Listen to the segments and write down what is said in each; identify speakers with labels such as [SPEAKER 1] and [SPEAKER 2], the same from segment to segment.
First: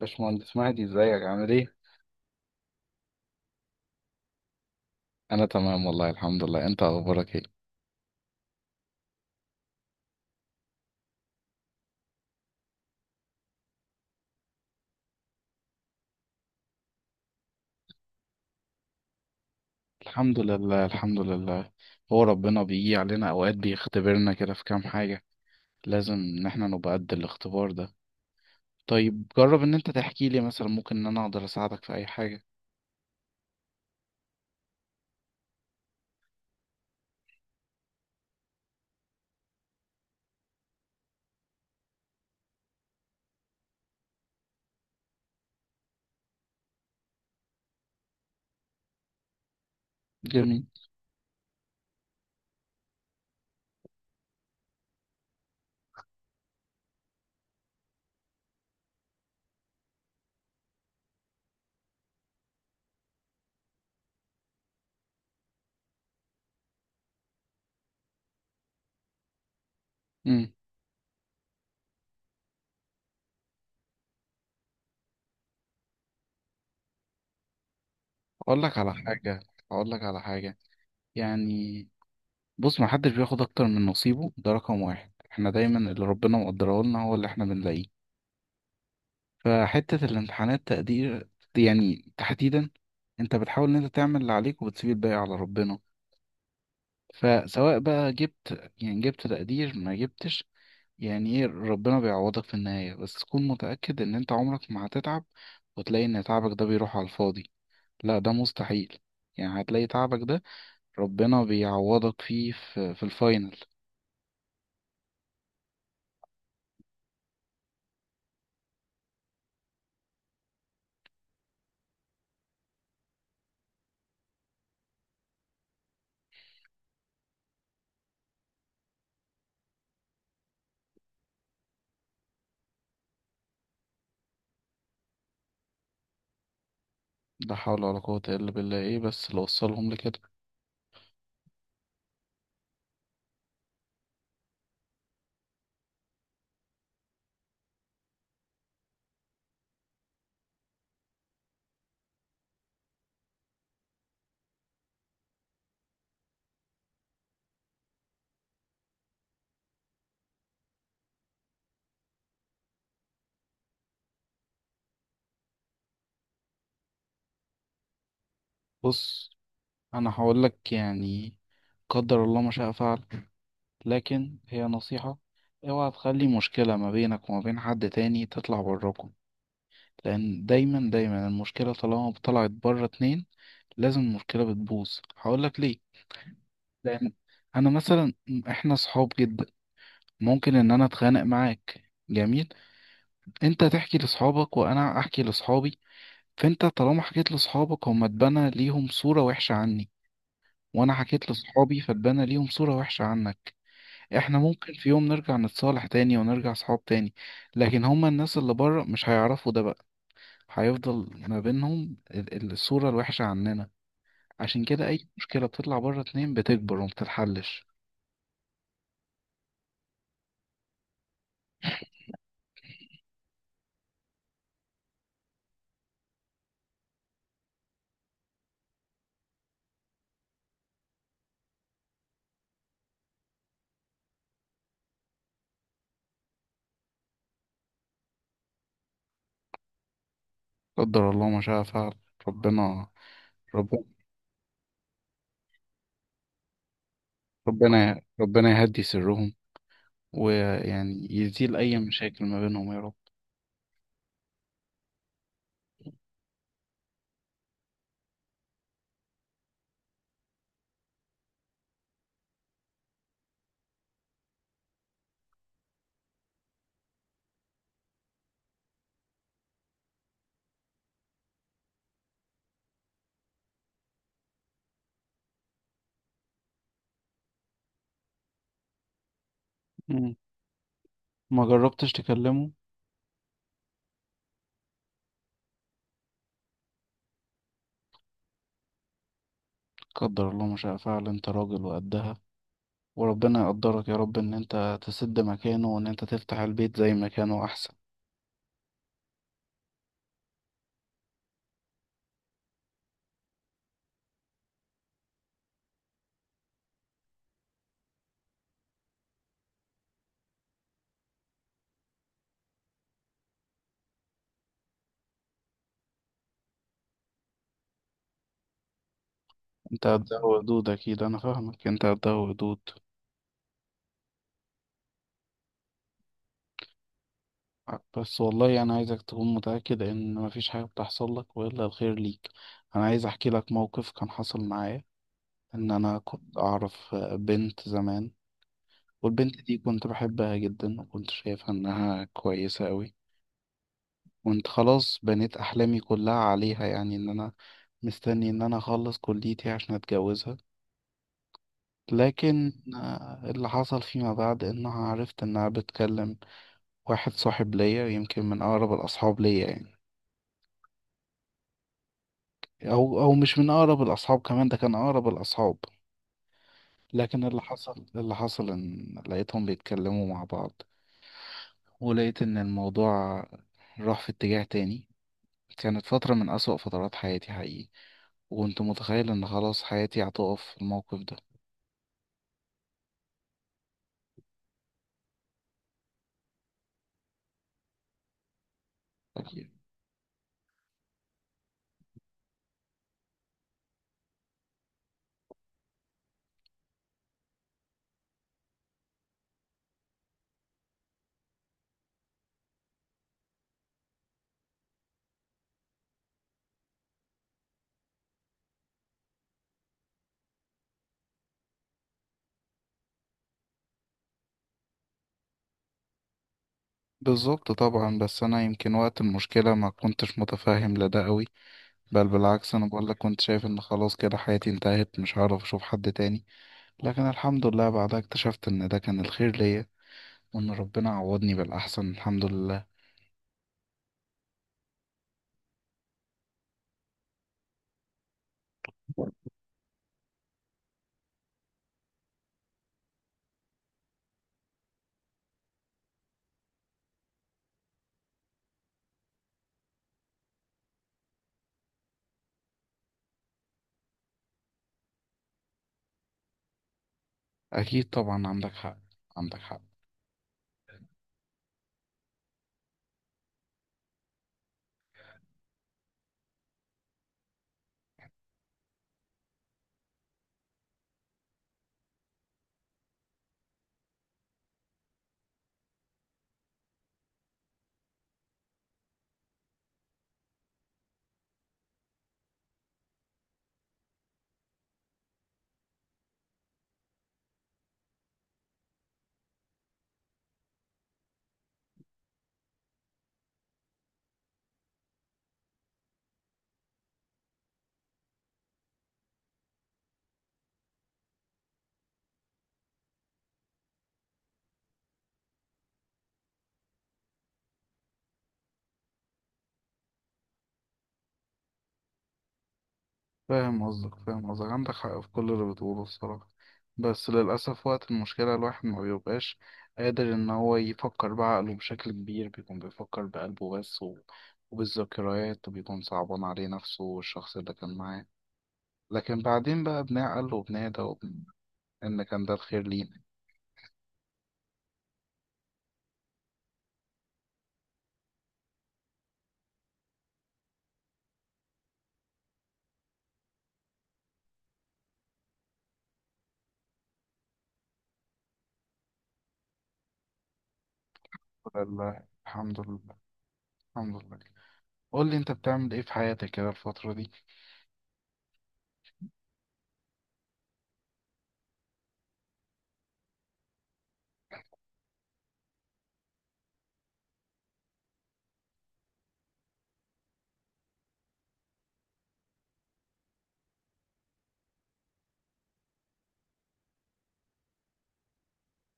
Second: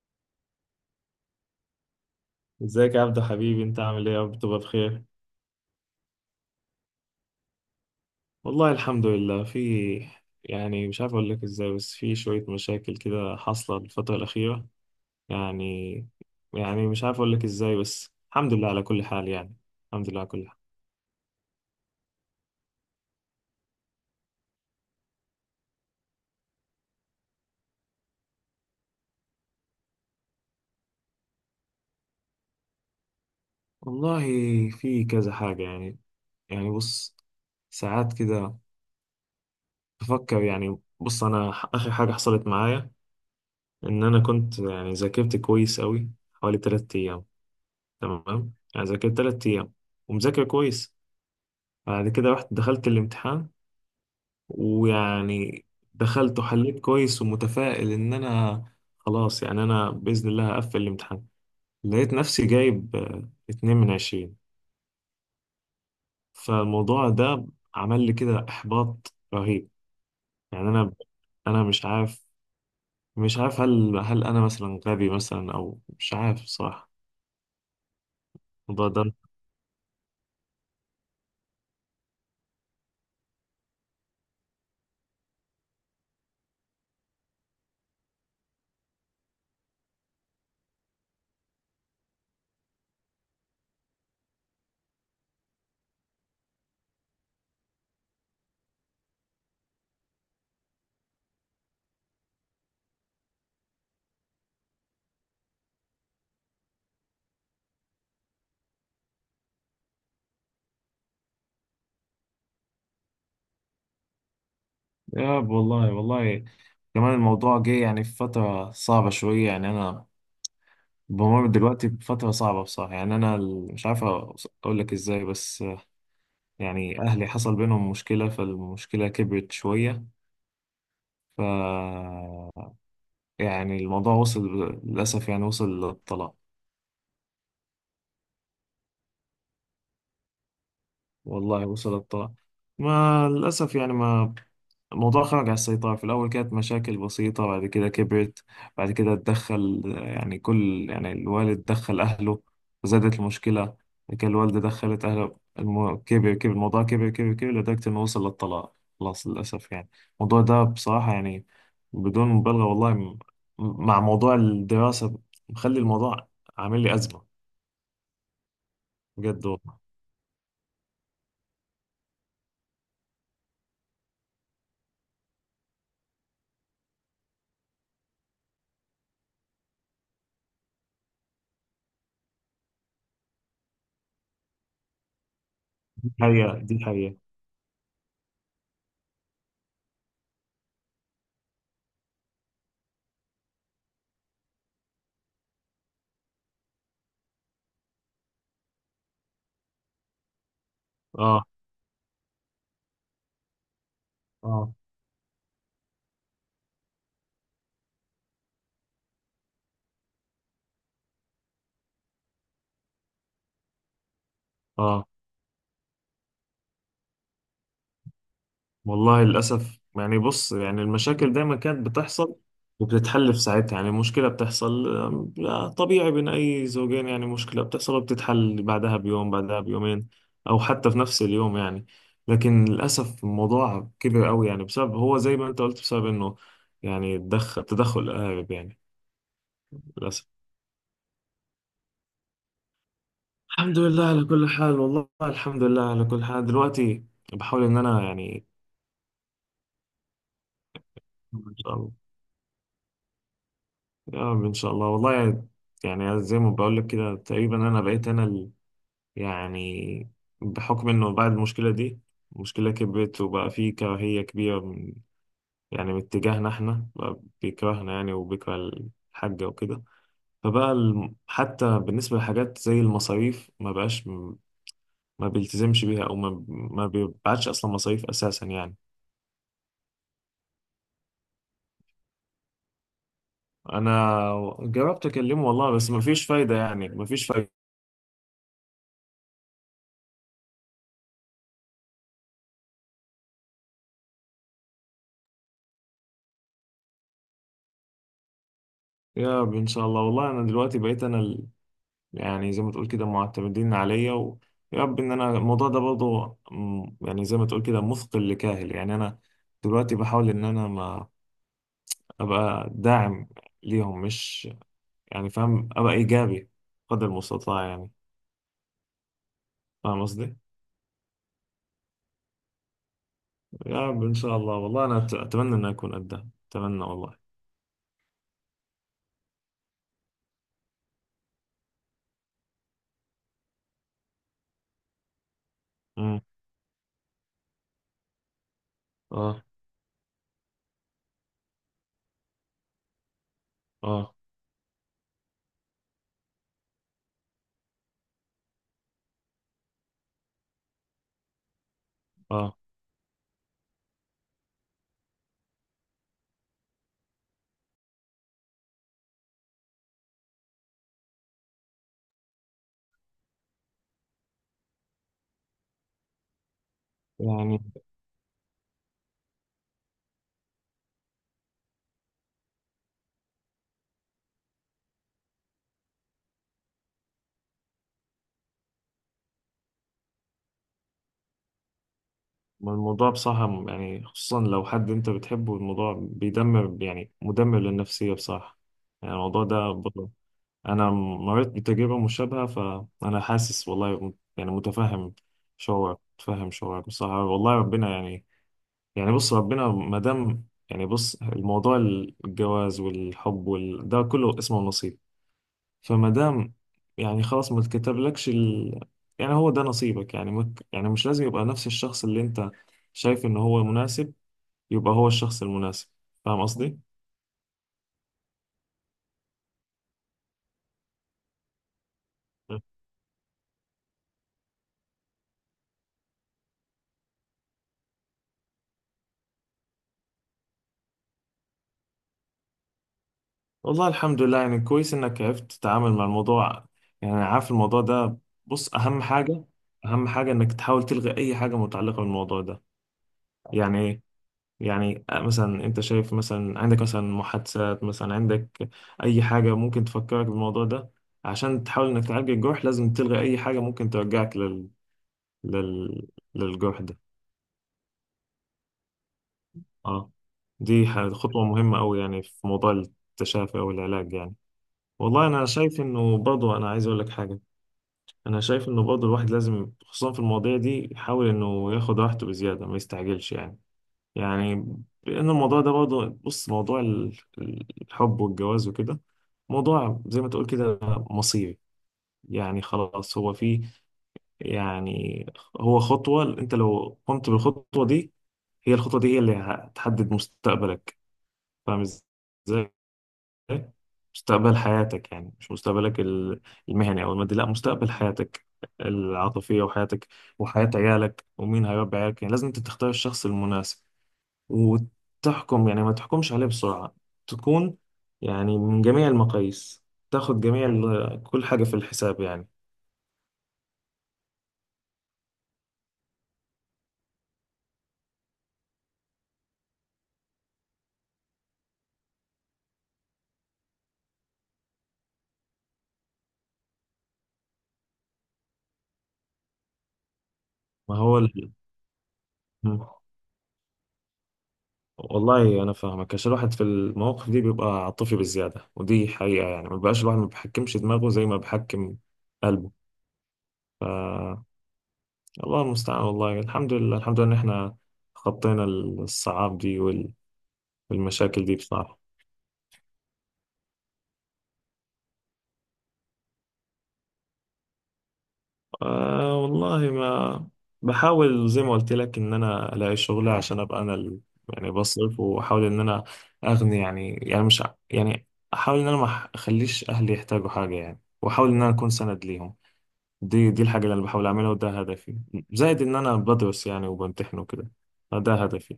[SPEAKER 1] باشمهندس مهدي، ازيك؟ عامل ايه؟
[SPEAKER 2] ازيك يا عبدو حبيبي، انت عامل ايه؟ يا رب تبقى بخير.
[SPEAKER 1] انا تمام والله الحمد لله. انت اخبارك ايه؟
[SPEAKER 2] والله الحمد لله. في، يعني مش عارف اقول لك ازاي، بس في شوية مشاكل كده حاصلة الفترة الأخيرة. يعني، يعني مش عارف اقول لك ازاي، بس الحمد لله على كل حال يعني. الحمد لله على
[SPEAKER 1] الحمد
[SPEAKER 2] كل حال.
[SPEAKER 1] لله الحمد لله. هو ربنا بيجي علينا اوقات بيختبرنا كده في كام حاجة. لازم ان احنا نبقى قد الاختبار ده. طيب جرب ان انت تحكي لي، مثلا ممكن ان انا اقدر اساعدك في اي حاجة.
[SPEAKER 2] والله في كذا حاجة يعني. يعني بص، ساعات كده بفكر. يعني بص، انا اخر حاجة حصلت معايا، ان انا كنت يعني ذاكرت كويس قوي حوالي 3 ايام. تمام، يعني ذاكرت 3 ايام ومذاكر
[SPEAKER 1] جميل.
[SPEAKER 2] كويس. بعد كده رحت دخلت الامتحان، ويعني دخلت وحليت كويس، ومتفائل ان انا خلاص، يعني انا باذن الله هقفل الامتحان. لقيت نفسي جايب اتنين من عشرين. فالموضوع ده عمل لي كده احباط رهيب.
[SPEAKER 1] امم
[SPEAKER 2] يعني انا مش عارف، هل انا مثلا غبي مثلا، او مش عارف صراحة
[SPEAKER 1] اقول لك
[SPEAKER 2] الموضوع
[SPEAKER 1] على
[SPEAKER 2] ده.
[SPEAKER 1] حاجة، اقول لك على حاجة، يعني بص، ما حدش بياخد اكتر من نصيبه، ده رقم واحد. احنا دايما اللي ربنا مقدره لنا هو اللي احنا بنلاقيه. فحتة الامتحانات تقدير، يعني تحديدا انت بتحاول ان انت تعمل اللي عليك وبتسيب الباقي على ربنا. فسواء بقى جبت، يعني جبت تقدير ما جبتش، يعني ايه، ربنا بيعوضك في النهاية، بس تكون متأكد ان انت عمرك ما هتتعب وتلاقي ان تعبك ده بيروح على الفاضي. لا ده مستحيل. يعني هتلاقي تعبك ده ربنا بيعوضك فيه في الفاينل.
[SPEAKER 2] يا والله والله، كمان الموضوع جه يعني في فترة صعبة شوية. يعني أنا بمر دلوقتي بفترة صعبة بصراحة. يعني أنا مش عارف أقول لك إزاي، بس يعني أهلي حصل بينهم مشكلة، فالمشكلة كبرت شوية. ف، يعني الموضوع وصل، للأسف يعني، وصل للطلاق.
[SPEAKER 1] لا حول ولا قوة إلا بالله. ايه بس اللي وصلهم لكده؟
[SPEAKER 2] والله وصل للطلاق. ما للأسف يعني، ما الموضوع خرج عن السيطرة. في الأول كانت مشاكل بسيطة، بعد كده كبرت. بعد كده اتدخل، يعني كل، يعني الوالد دخل أهله، زادت المشكلة. بعد كده الوالدة دخلت أهله، كبر، كبر الموضوع، كبر كبر كبر، لدرجة إنه وصل للطلاق، خلاص للأسف يعني. الموضوع ده بصراحة يعني، بدون مبالغة والله، مع موضوع الدراسة، مخلي الموضوع عامل لي أزمة.
[SPEAKER 1] بص
[SPEAKER 2] بجد والله.
[SPEAKER 1] انا هقولك، يعني قدر الله ما شاء فعل، لكن هي نصيحة: اوعى تخلي مشكلة ما بينك وما بين حد تاني تطلع براكم. لأن دايما دايما المشكلة طالما طلعت بره اتنين لازم المشكلة بتبوظ. هقولك ليه؟
[SPEAKER 2] دي حقيقة، دي
[SPEAKER 1] لأن
[SPEAKER 2] حقيقة.
[SPEAKER 1] أنا مثلا، احنا صحاب جدا، ممكن إن أنا أتخانق معاك، جميل، أنت تحكي لصحابك وأنا أحكي لصحابي. فأنت طالما حكيت لصحابك هما اتبنى ليهم صورة وحشة عني، وأنا حكيت
[SPEAKER 2] آه.
[SPEAKER 1] لصحابي فاتبنى ليهم صورة وحشة عنك. احنا ممكن
[SPEAKER 2] آه.
[SPEAKER 1] في يوم نرجع نتصالح تاني ونرجع صحاب تاني، لكن هما الناس اللي بره مش هيعرفوا ده بقى. هيفضل ما بينهم الصورة الوحشة عننا. عشان كده
[SPEAKER 2] آه
[SPEAKER 1] اي مشكلة بتطلع بره اتنين بتكبر ومبتتحلش.
[SPEAKER 2] والله، للأسف. يعني بص، يعني المشاكل دايما كانت بتحصل، وبتتحل في ساعتها. يعني مشكلة بتحصل، لا، طبيعي بين أي زوجين. يعني مشكلة بتحصل وبتتحل بعدها بيوم، بعدها بيومين، أو حتى في نفس اليوم يعني. لكن للأسف الموضوع كبر قوي، يعني بسبب، هو زي ما أنت قلت، بسبب إنه يعني تدخل الأهالي يعني. للأسف.
[SPEAKER 1] قدر الله ما شاء فعل. ربنا
[SPEAKER 2] الحمد
[SPEAKER 1] ربنا
[SPEAKER 2] لله على كل حال، والله الحمد لله على كل حال دلوقتي. بحاول إن أنا يعني،
[SPEAKER 1] ربنا يهدي سرهم، ويعني
[SPEAKER 2] إن
[SPEAKER 1] يزيل
[SPEAKER 2] شاء
[SPEAKER 1] اي
[SPEAKER 2] الله.
[SPEAKER 1] مشاكل ما بينهم يا رب.
[SPEAKER 2] يا رب ان شاء الله والله. يعني زي ما بقول لك كده، تقريبا انا بقيت انا يعني، بحكم انه بعد المشكله دي، المشكله كبرت، وبقى في كراهيه كبيره يعني من اتجاهنا احنا، بقى بيكرهنا يعني، وبيكره الحاجه وكده. فبقى حتى بالنسبه لحاجات زي المصاريف، ما بقاش ما بيلتزمش بيها، او ما بيبعتش اصلا مصاريف اساسا يعني.
[SPEAKER 1] مم. ما جربتش تكلمه؟
[SPEAKER 2] انا جربت اكلمه والله، بس ما فيش فايده، يعني ما فيش فايده.
[SPEAKER 1] قدر الله ما شاء فعل. انت راجل وقدها، وربنا يقدرك يا رب ان انت تسد مكانه وان انت تفتح البيت زي مكانه احسن.
[SPEAKER 2] يا رب ان شاء الله، والله انا دلوقتي بقيت انا، يعني زي ما تقول كده معتمدين عليا. ويا رب ان انا الموضوع ده برضه، يعني زي ما تقول كده مثقل لكاهل. يعني انا دلوقتي بحاول ان انا ما ابقى داعم ليهم، مش يعني فاهم، ابقى ايجابي قدر المستطاع يعني.
[SPEAKER 1] انت
[SPEAKER 2] فاهم
[SPEAKER 1] ده
[SPEAKER 2] قصدي؟
[SPEAKER 1] ودود، اكيد انا فاهمك، انت ده ودود.
[SPEAKER 2] يا رب ان شاء الله، والله انا اتمنى ان اكون قدها، اتمنى والله.
[SPEAKER 1] بس والله انا عايزك تكون متأكد ان مفيش حاجة بتحصل لك والا الخير ليك. انا عايز احكي لك موقف كان حصل معايا. ان انا
[SPEAKER 2] امم.
[SPEAKER 1] كنت اعرف بنت زمان، والبنت
[SPEAKER 2] اه.
[SPEAKER 1] دي كنت بحبها جدا وكنت شايفها انها كويسة قوي،
[SPEAKER 2] اه.
[SPEAKER 1] وانت خلاص بنيت احلامي كلها عليها، يعني ان انا مستني ان انا اخلص كليتي عشان اتجوزها. لكن
[SPEAKER 2] اه،
[SPEAKER 1] اللي حصل فيما بعد انها عرفت انها بتكلم واحد صاحب ليا، يمكن من اقرب الاصحاب ليا يعني، او مش من اقرب الاصحاب، كمان ده كان اقرب الاصحاب. لكن اللي
[SPEAKER 2] يعني
[SPEAKER 1] حصل، اللي حصل ان لقيتهم بيتكلموا مع بعض، ولقيت ان الموضوع راح في اتجاه تاني. كانت فترة من أسوأ فترات حياتي حقيقي، وكنت متخيل ان خلاص حياتي هتقف في الموقف ده.
[SPEAKER 2] الموضوع بصراحة، يعني خصوصا لو حد انت بتحبه، الموضوع بيدمر، يعني مدمر للنفسية بصراحة يعني. الموضوع
[SPEAKER 1] أكيد.
[SPEAKER 2] ده انا مريت بتجربه مشابهه، فانا حاسس والله يعني متفهم شعورك، متفهم شعورك بصراحه والله. ربنا يعني، يعني بص ربنا ما دام، يعني بص الموضوع، الجواز والحب ده كله اسمه نصيب. فما دام يعني خلاص ما اتكتبلكش يعني هو ده نصيبك. يعني يعني مش لازم يبقى نفس الشخص اللي انت شايف ان هو مناسب، يبقى هو الشخص المناسب. فاهم قصدي؟
[SPEAKER 1] بالظبط طبعا، بس انا يمكن وقت المشكلة ما كنتش متفاهم لده قوي، بل بالعكس انا بقول لك كنت شايف ان خلاص كده حياتي انتهت، مش هعرف اشوف حد تاني. لكن الحمد لله بعدها اكتشفت ان ده كان الخير ليا، وان ربنا عوضني بالاحسن الحمد لله.
[SPEAKER 2] والله الحمد لله، يعني كويس انك عرفت تتعامل مع الموضوع. يعني أنا عارف الموضوع ده، بص اهم حاجة، اهم حاجة انك تحاول تلغي اي حاجة متعلقة بالموضوع ده. يعني ايه؟ يعني مثلا انت شايف مثلا عندك مثلا محادثات، مثلا عندك اي حاجة ممكن تفكرك بالموضوع ده. عشان تحاول انك تعالج الجرح، لازم تلغي اي حاجة ممكن ترجعك لل... للجرح ده.
[SPEAKER 1] اكيد طبعا عندك حق، عندك حق.
[SPEAKER 2] اه، دي خطوة مهمة أوي يعني، في موضوع التشافي أو العلاج يعني. والله أنا شايف إنه برضو، أنا عايز أقول لك حاجة. انا شايف انه برضه الواحد لازم، خصوصا في المواضيع دي، يحاول انه ياخد راحته بزياده، ما يستعجلش يعني. يعني لان الموضوع ده برضه، بص، موضوع الحب والجواز وكده، موضوع زي ما تقول كده مصيري. يعني خلاص هو فيه، يعني هو خطوه، انت لو قمت بالخطوه دي، هي الخطوه دي هي اللي هتحدد مستقبلك. فاهم ازاي؟ مستقبل حياتك، يعني مش مستقبلك المهني او المادي، لا، مستقبل حياتك العاطفيه، وحياتك، وحياه عيالك، ومين هيربي عيالك. يعني لازم انت تختار الشخص المناسب، وتحكم، يعني ما تحكمش عليه بسرعه، تكون يعني من جميع المقاييس، تاخد جميع كل حاجه في الحساب يعني.
[SPEAKER 1] فاهم قصدك، فاهم قصدك، عندك حق في كل اللي بتقوله الصراحة. بس للاسف وقت المشكلة الواحد ما بيبقاش قادر ان هو يفكر بعقله بشكل كبير، بيكون بيفكر بقلبه بس و... وبالذكريات، وبيكون صعبان عليه نفسه والشخص اللي كان معاه. لكن بعدين بقى بنعقل وبنهدى
[SPEAKER 2] ما هو
[SPEAKER 1] وبن... إن كان ده الخير
[SPEAKER 2] مم.
[SPEAKER 1] لينا.
[SPEAKER 2] والله انا فاهمك، عشان الواحد في المواقف دي بيبقى عاطفي بزياده، ودي حقيقه يعني، ما بيبقاش الواحد، ما بيحكمش دماغه زي ما بيحكم قلبه. الله المستعان، والله الحمد لله، الحمد لله ان احنا خطينا الصعاب دي والمشاكل دي بصراحة.
[SPEAKER 1] لله الحمد، لله الحمد لله. قول لي أنت بتعمل إيه في حياتك كده الفترة دي؟
[SPEAKER 2] والله ما، بحاول زي ما قلت لك ان انا الاقي شغل عشان ابقى انا يعني بصرف، واحاول ان انا اغني يعني. يعني مش ع- يعني احاول ان انا ما اخليش اهلي يحتاجوا حاجة يعني، واحاول ان انا اكون سند ليهم. دي الحاجة اللي انا بحاول اعملها، وده هدفي. زائد ان انا بدرس يعني، وبمتحن وكده، فده هدفي.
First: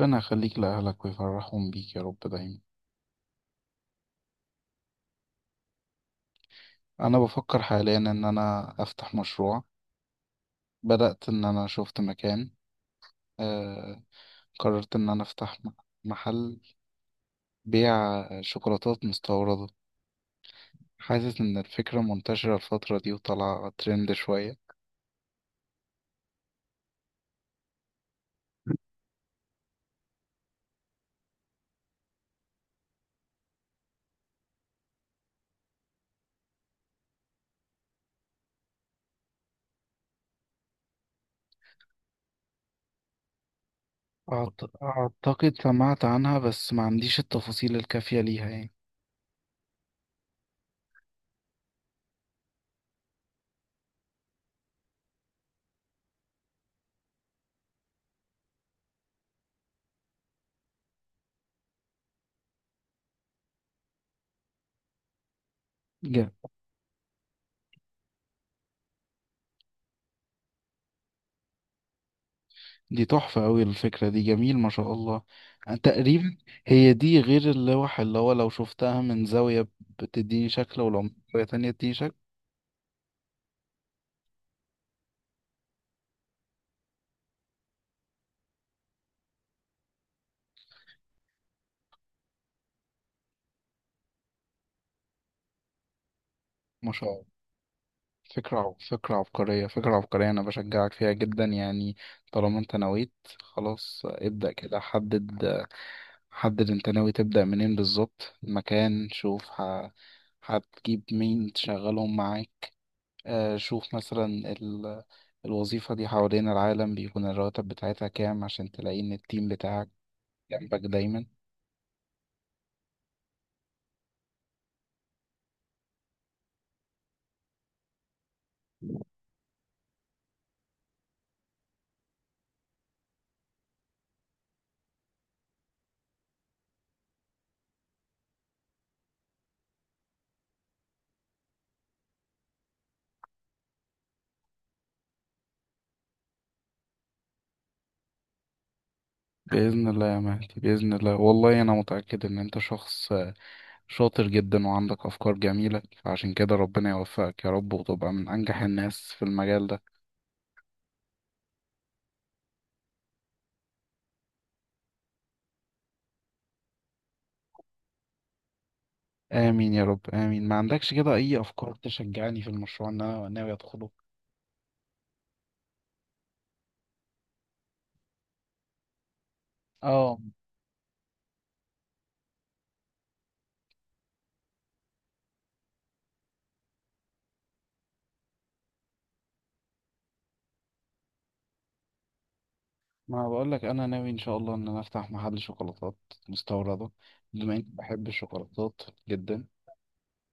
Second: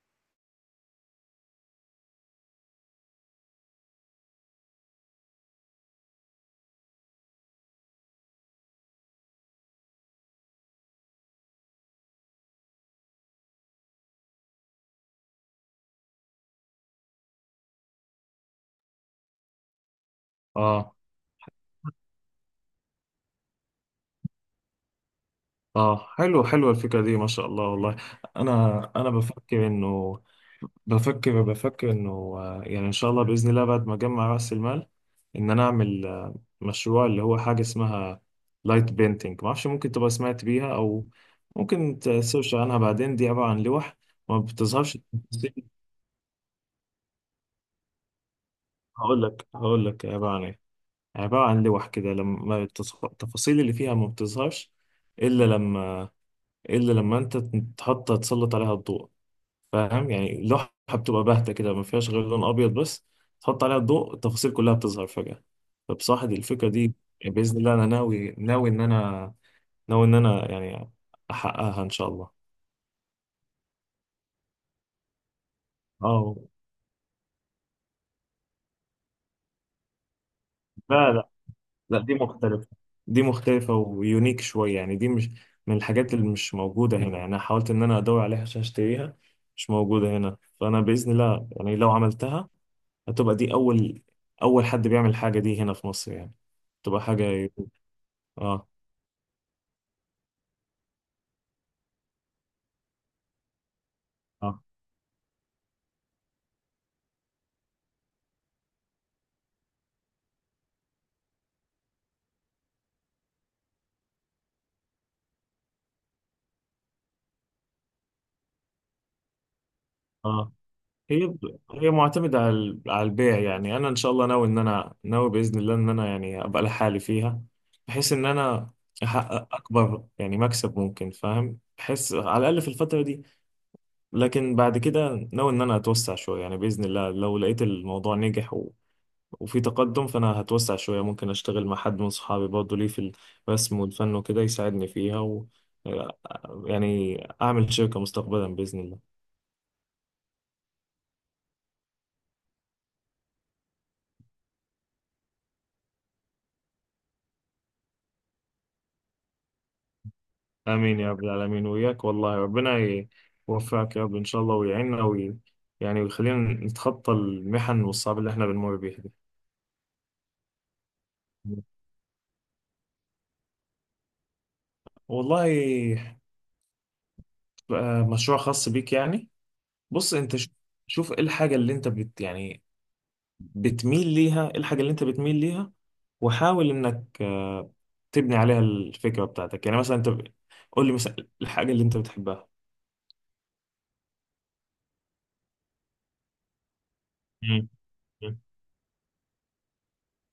[SPEAKER 1] ربنا يخليك لأهلك ويفرحهم بيك يا رب دايما. أنا بفكر حاليا إن أنا أفتح مشروع. بدأت إن أنا شفت مكان، آه... قررت إن أنا أفتح محل بيع شوكولاتات مستوردة.
[SPEAKER 2] اه.
[SPEAKER 1] حاسس إن الفكرة منتشرة الفترة دي وطالعة ترند شوية.
[SPEAKER 2] اه حلو، حلو الفكرة دي ما شاء الله والله. انا بفكر انه، بفكر انه يعني ان شاء الله بإذن الله، بعد ما اجمع رأس المال، ان انا اعمل مشروع، اللي هو حاجة اسمها لايت بينتينج. ما اعرفش ممكن تبقى سمعت بيها، او ممكن تسيرش عنها بعدين. دي عبارة عن لوح ما بتظهرش
[SPEAKER 1] أعتقد
[SPEAKER 2] التفاصيل.
[SPEAKER 1] سمعت عنها بس ما عنديش التفاصيل الكافية ليها يعني.
[SPEAKER 2] هقول لك، هقول لك عبارة عن ايه. عبارة عن لوح كده، لما التفاصيل اللي فيها ما بتظهرش، الا لما، الا لما انت تحط تسلط عليها الضوء. فاهم؟ يعني لوحه بتبقى باهته كده، ما فيهاش غير لون ابيض بس، تحط عليها الضوء، التفاصيل كلها بتظهر فجاه. فبصراحه
[SPEAKER 1] جا.
[SPEAKER 2] دي الفكره دي، يعني باذن الله انا ناوي، ان انا ناوي، ان انا يعني احققها ان شاء الله.
[SPEAKER 1] دي تحفة أوي الفكرة دي، جميل ما شاء الله.
[SPEAKER 2] اه.
[SPEAKER 1] تقريبا هي دي غير اللوح اللي هو لو شفتها من زاوية بتديني شكل ولو من
[SPEAKER 2] لا، لا،
[SPEAKER 1] زاوية تانية تديني
[SPEAKER 2] لا، دي
[SPEAKER 1] شكل.
[SPEAKER 2] مختلفه، دي مختلفه ويونيك شويه. يعني دي مش من الحاجات، اللي مش موجوده هنا يعني. انا حاولت ان انا ادور عليها عشان اشتريها، مش موجوده هنا. فانا باذن الله يعني، لو عملتها، هتبقى دي أول حد بيعمل الحاجة دي هنا في مصر يعني،
[SPEAKER 1] ما
[SPEAKER 2] تبقى
[SPEAKER 1] شاء الله،
[SPEAKER 2] حاجة. اه.
[SPEAKER 1] فكرة عبقرية، فكرة عبقرية، أنا بشجعك فيها جدا يعني. طالما أنت نويت خلاص ابدأ
[SPEAKER 2] اه.
[SPEAKER 1] كده. حدد، حدد أنت ناوي تبدأ منين بالظبط، مكان، شوف ه... هتجيب مين تشغلهم معاك. شوف مثلا الوظيفة دي حوالين العالم بيكون الرواتب بتاعتها كام، عشان تلاقي إن التيم بتاعك
[SPEAKER 2] اه،
[SPEAKER 1] جنبك دايما.
[SPEAKER 2] هي، هي معتمدة على على البيع. يعني أنا إن شاء الله ناوي، إن أنا ناوي بإذن الله، إن أنا يعني أبقى لحالي فيها، بحيث إن أنا أحقق أكبر يعني مكسب ممكن، فاهم، بحيث على الأقل في الفترة دي. لكن بعد كده ناوي إن أنا أتوسع شوية، يعني بإذن الله لو لقيت الموضوع نجح وفي تقدم، فانا هتوسع شويه. ممكن اشتغل مع حد من صحابي برضه، ليه في الرسم والفن وكده، يساعدني فيها، و يعني اعمل شركه مستقبلا باذن الله.
[SPEAKER 1] بإذن الله يا مهدي، بإذن الله، والله أنا متأكد إن أنت شخص شاطر جدا وعندك أفكار جميلة، فعشان كده ربنا يوفقك يا رب وتبقى من أنجح الناس في المجال ده.
[SPEAKER 2] امين يا رب العالمين، وياك والله. ربنا يوفقك يا رب ان شاء الله، ويعيننا، يعني ويخلينا نتخطى المحن والصعاب اللي احنا بنمر بيها دي.
[SPEAKER 1] آمين يا رب، آمين. ما عندكش كده أي أفكار تشجعني في المشروع اللي أنا ناوي أدخله؟
[SPEAKER 2] والله، مشروع خاص بيك يعني. بص
[SPEAKER 1] آه.
[SPEAKER 2] انت شوف، شوف ايه الحاجه اللي انت يعني بتميل ليها، ايه الحاجه اللي انت بتميل ليها، وحاول انك تبني عليها الفكرة بتاعتك. يعني مثلا انت قول لي مثلا الحاجة اللي انت بتحبها.
[SPEAKER 1] ما بقول لك انا ناوي ان شاء الله ان انا افتح محل شوكولاتات مستورده، بما اني
[SPEAKER 2] مم.
[SPEAKER 1] بحب
[SPEAKER 2] مم.
[SPEAKER 1] الشوكولاتات جدا،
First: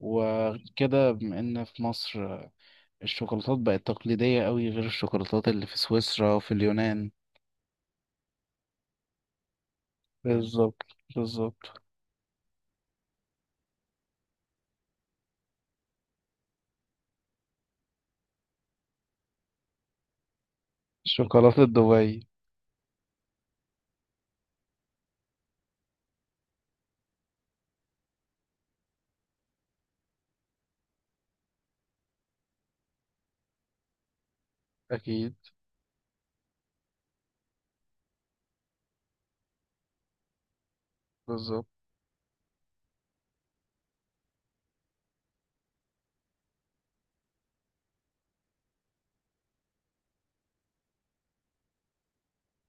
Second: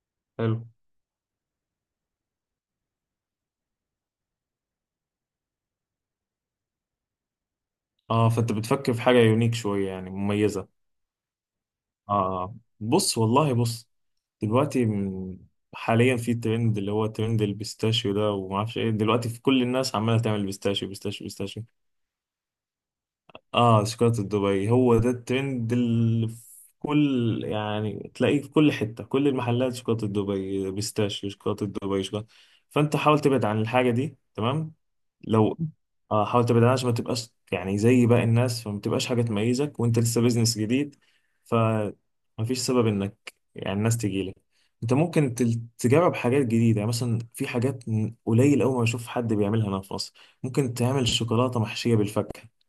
[SPEAKER 1] وغير
[SPEAKER 2] حلو.
[SPEAKER 1] كده بما ان في مصر الشوكولاتات بقت تقليديه قوي غير الشوكولاتات اللي في سويسرا وفي اليونان.
[SPEAKER 2] اه، فانت بتفكر في حاجة يونيك شوية، يعني مميزة.
[SPEAKER 1] بالظبط، بالظبط.
[SPEAKER 2] اه بص، والله بص، دلوقتي حاليا في ترند، اللي هو ترند البيستاشيو ده وما اعرفش ايه. دلوقتي في كل الناس عمالة تعمل بيستاشيو، بيستاشيو،
[SPEAKER 1] شوكولاته
[SPEAKER 2] بيستاشيو.
[SPEAKER 1] دبي؟
[SPEAKER 2] اه، شوكولاتة دبي، هو ده الترند اللي في كل، يعني تلاقيه في كل حتة، كل المحلات شوكولاتة دبي، بيستاشيو، شوكولاتة دبي، شوكولاتة. فانت حاول تبعد عن الحاجة دي، تمام؟
[SPEAKER 1] اكيد.
[SPEAKER 2] لو، اه، حاول تبعد عنها عشان ما تبقاش يعني زي باقي الناس، فما تبقاش حاجة تميزك، وانت لسه بيزنس جديد.
[SPEAKER 1] بالظبط.
[SPEAKER 2] فمفيش سبب انك يعني الناس تجيلك. انت ممكن تجرب حاجات جديدة. يعني مثلا في حاجات قليل أوي ما بشوف حد بيعملها هنا في مصر. ممكن تعمل شوكولاتة محشية بالفاكهة.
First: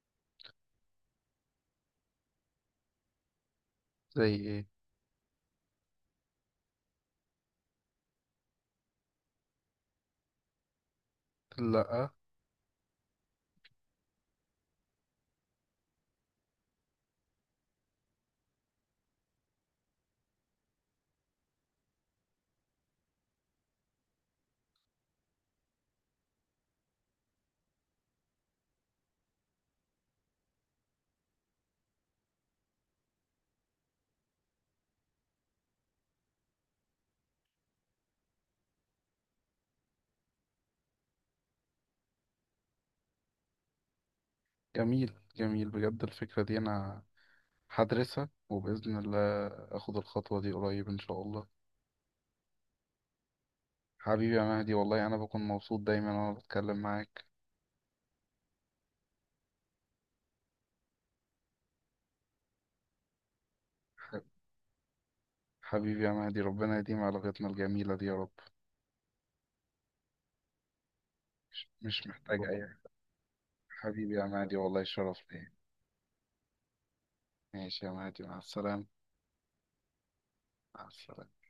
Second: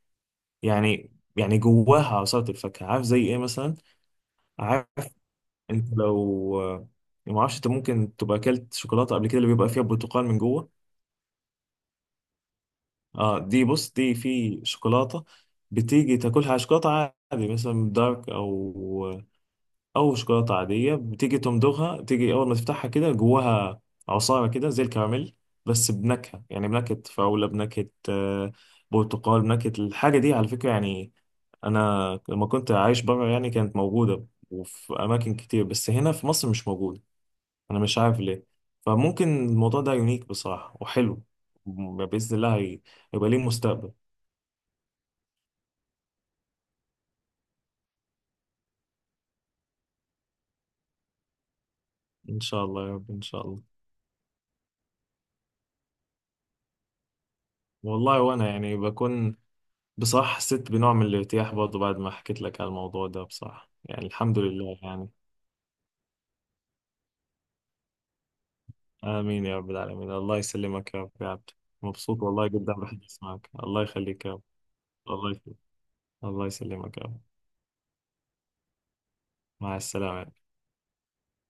[SPEAKER 2] يعني، يعني جواها عصارة الفاكهة. عارف زي ايه مثلا؟
[SPEAKER 1] زي ايه؟
[SPEAKER 2] عارف، انت لو، يعني ما اعرفش، انت ممكن تبقى اكلت شوكولاتة قبل كده، اللي بيبقى فيها برتقال من جوه.
[SPEAKER 1] لا.
[SPEAKER 2] اه، دي بص، دي في شوكولاتة بتيجي تاكلها على شوكولاتة عادي مثلا دارك، او او شوكولاته عاديه، بتيجي تمضغها، تيجي اول ما تفتحها كده جواها عصاره كده زي الكراميل، بس بنكهه، يعني بنكهه فراوله، بنكهه برتقال، بنكهه. الحاجه دي على فكره يعني، انا لما كنت عايش بره يعني، كانت موجوده وفي اماكن كتير، بس هنا في مصر مش موجوده. انا مش عارف ليه. فممكن الموضوع ده يونيك بصراحه، وحلو. باذن الله هيبقى ليه مستقبل.
[SPEAKER 1] جميل جميل بجد الفكره دي. انا هدرسها وباذن الله اخد الخطوه دي قريب ان شاء الله.
[SPEAKER 2] ان شاء الله يا رب ان شاء الله.
[SPEAKER 1] حبيبي يا مهدي، والله أنا بكون مبسوط دايما وأنا بتكلم معاك.
[SPEAKER 2] والله وانا يعني بكون، بصراحة حسيت بنوع من الارتياح برضه بعد ما حكيت لك على الموضوع ده بصراحة، يعني الحمد لله يعني.
[SPEAKER 1] حبيبي يا مهدي، ربنا يديم علاقتنا الجميلة دي يا رب.
[SPEAKER 2] آمين يا رب العالمين، الله يسلمك يا رب يا عبد.
[SPEAKER 1] مش
[SPEAKER 2] مبسوط
[SPEAKER 1] محتاج أي
[SPEAKER 2] والله جدا
[SPEAKER 1] حاجة.
[SPEAKER 2] بحديث معك، الله
[SPEAKER 1] حبيبي يا
[SPEAKER 2] يخليك يا رب.
[SPEAKER 1] مهدي، والله شرف
[SPEAKER 2] الله
[SPEAKER 1] ليا.
[SPEAKER 2] يخليك. الله يسلمك يا رب.
[SPEAKER 1] ماشي يا مهدي، مع السلامة.
[SPEAKER 2] مع السلامة.
[SPEAKER 1] مع السلامة.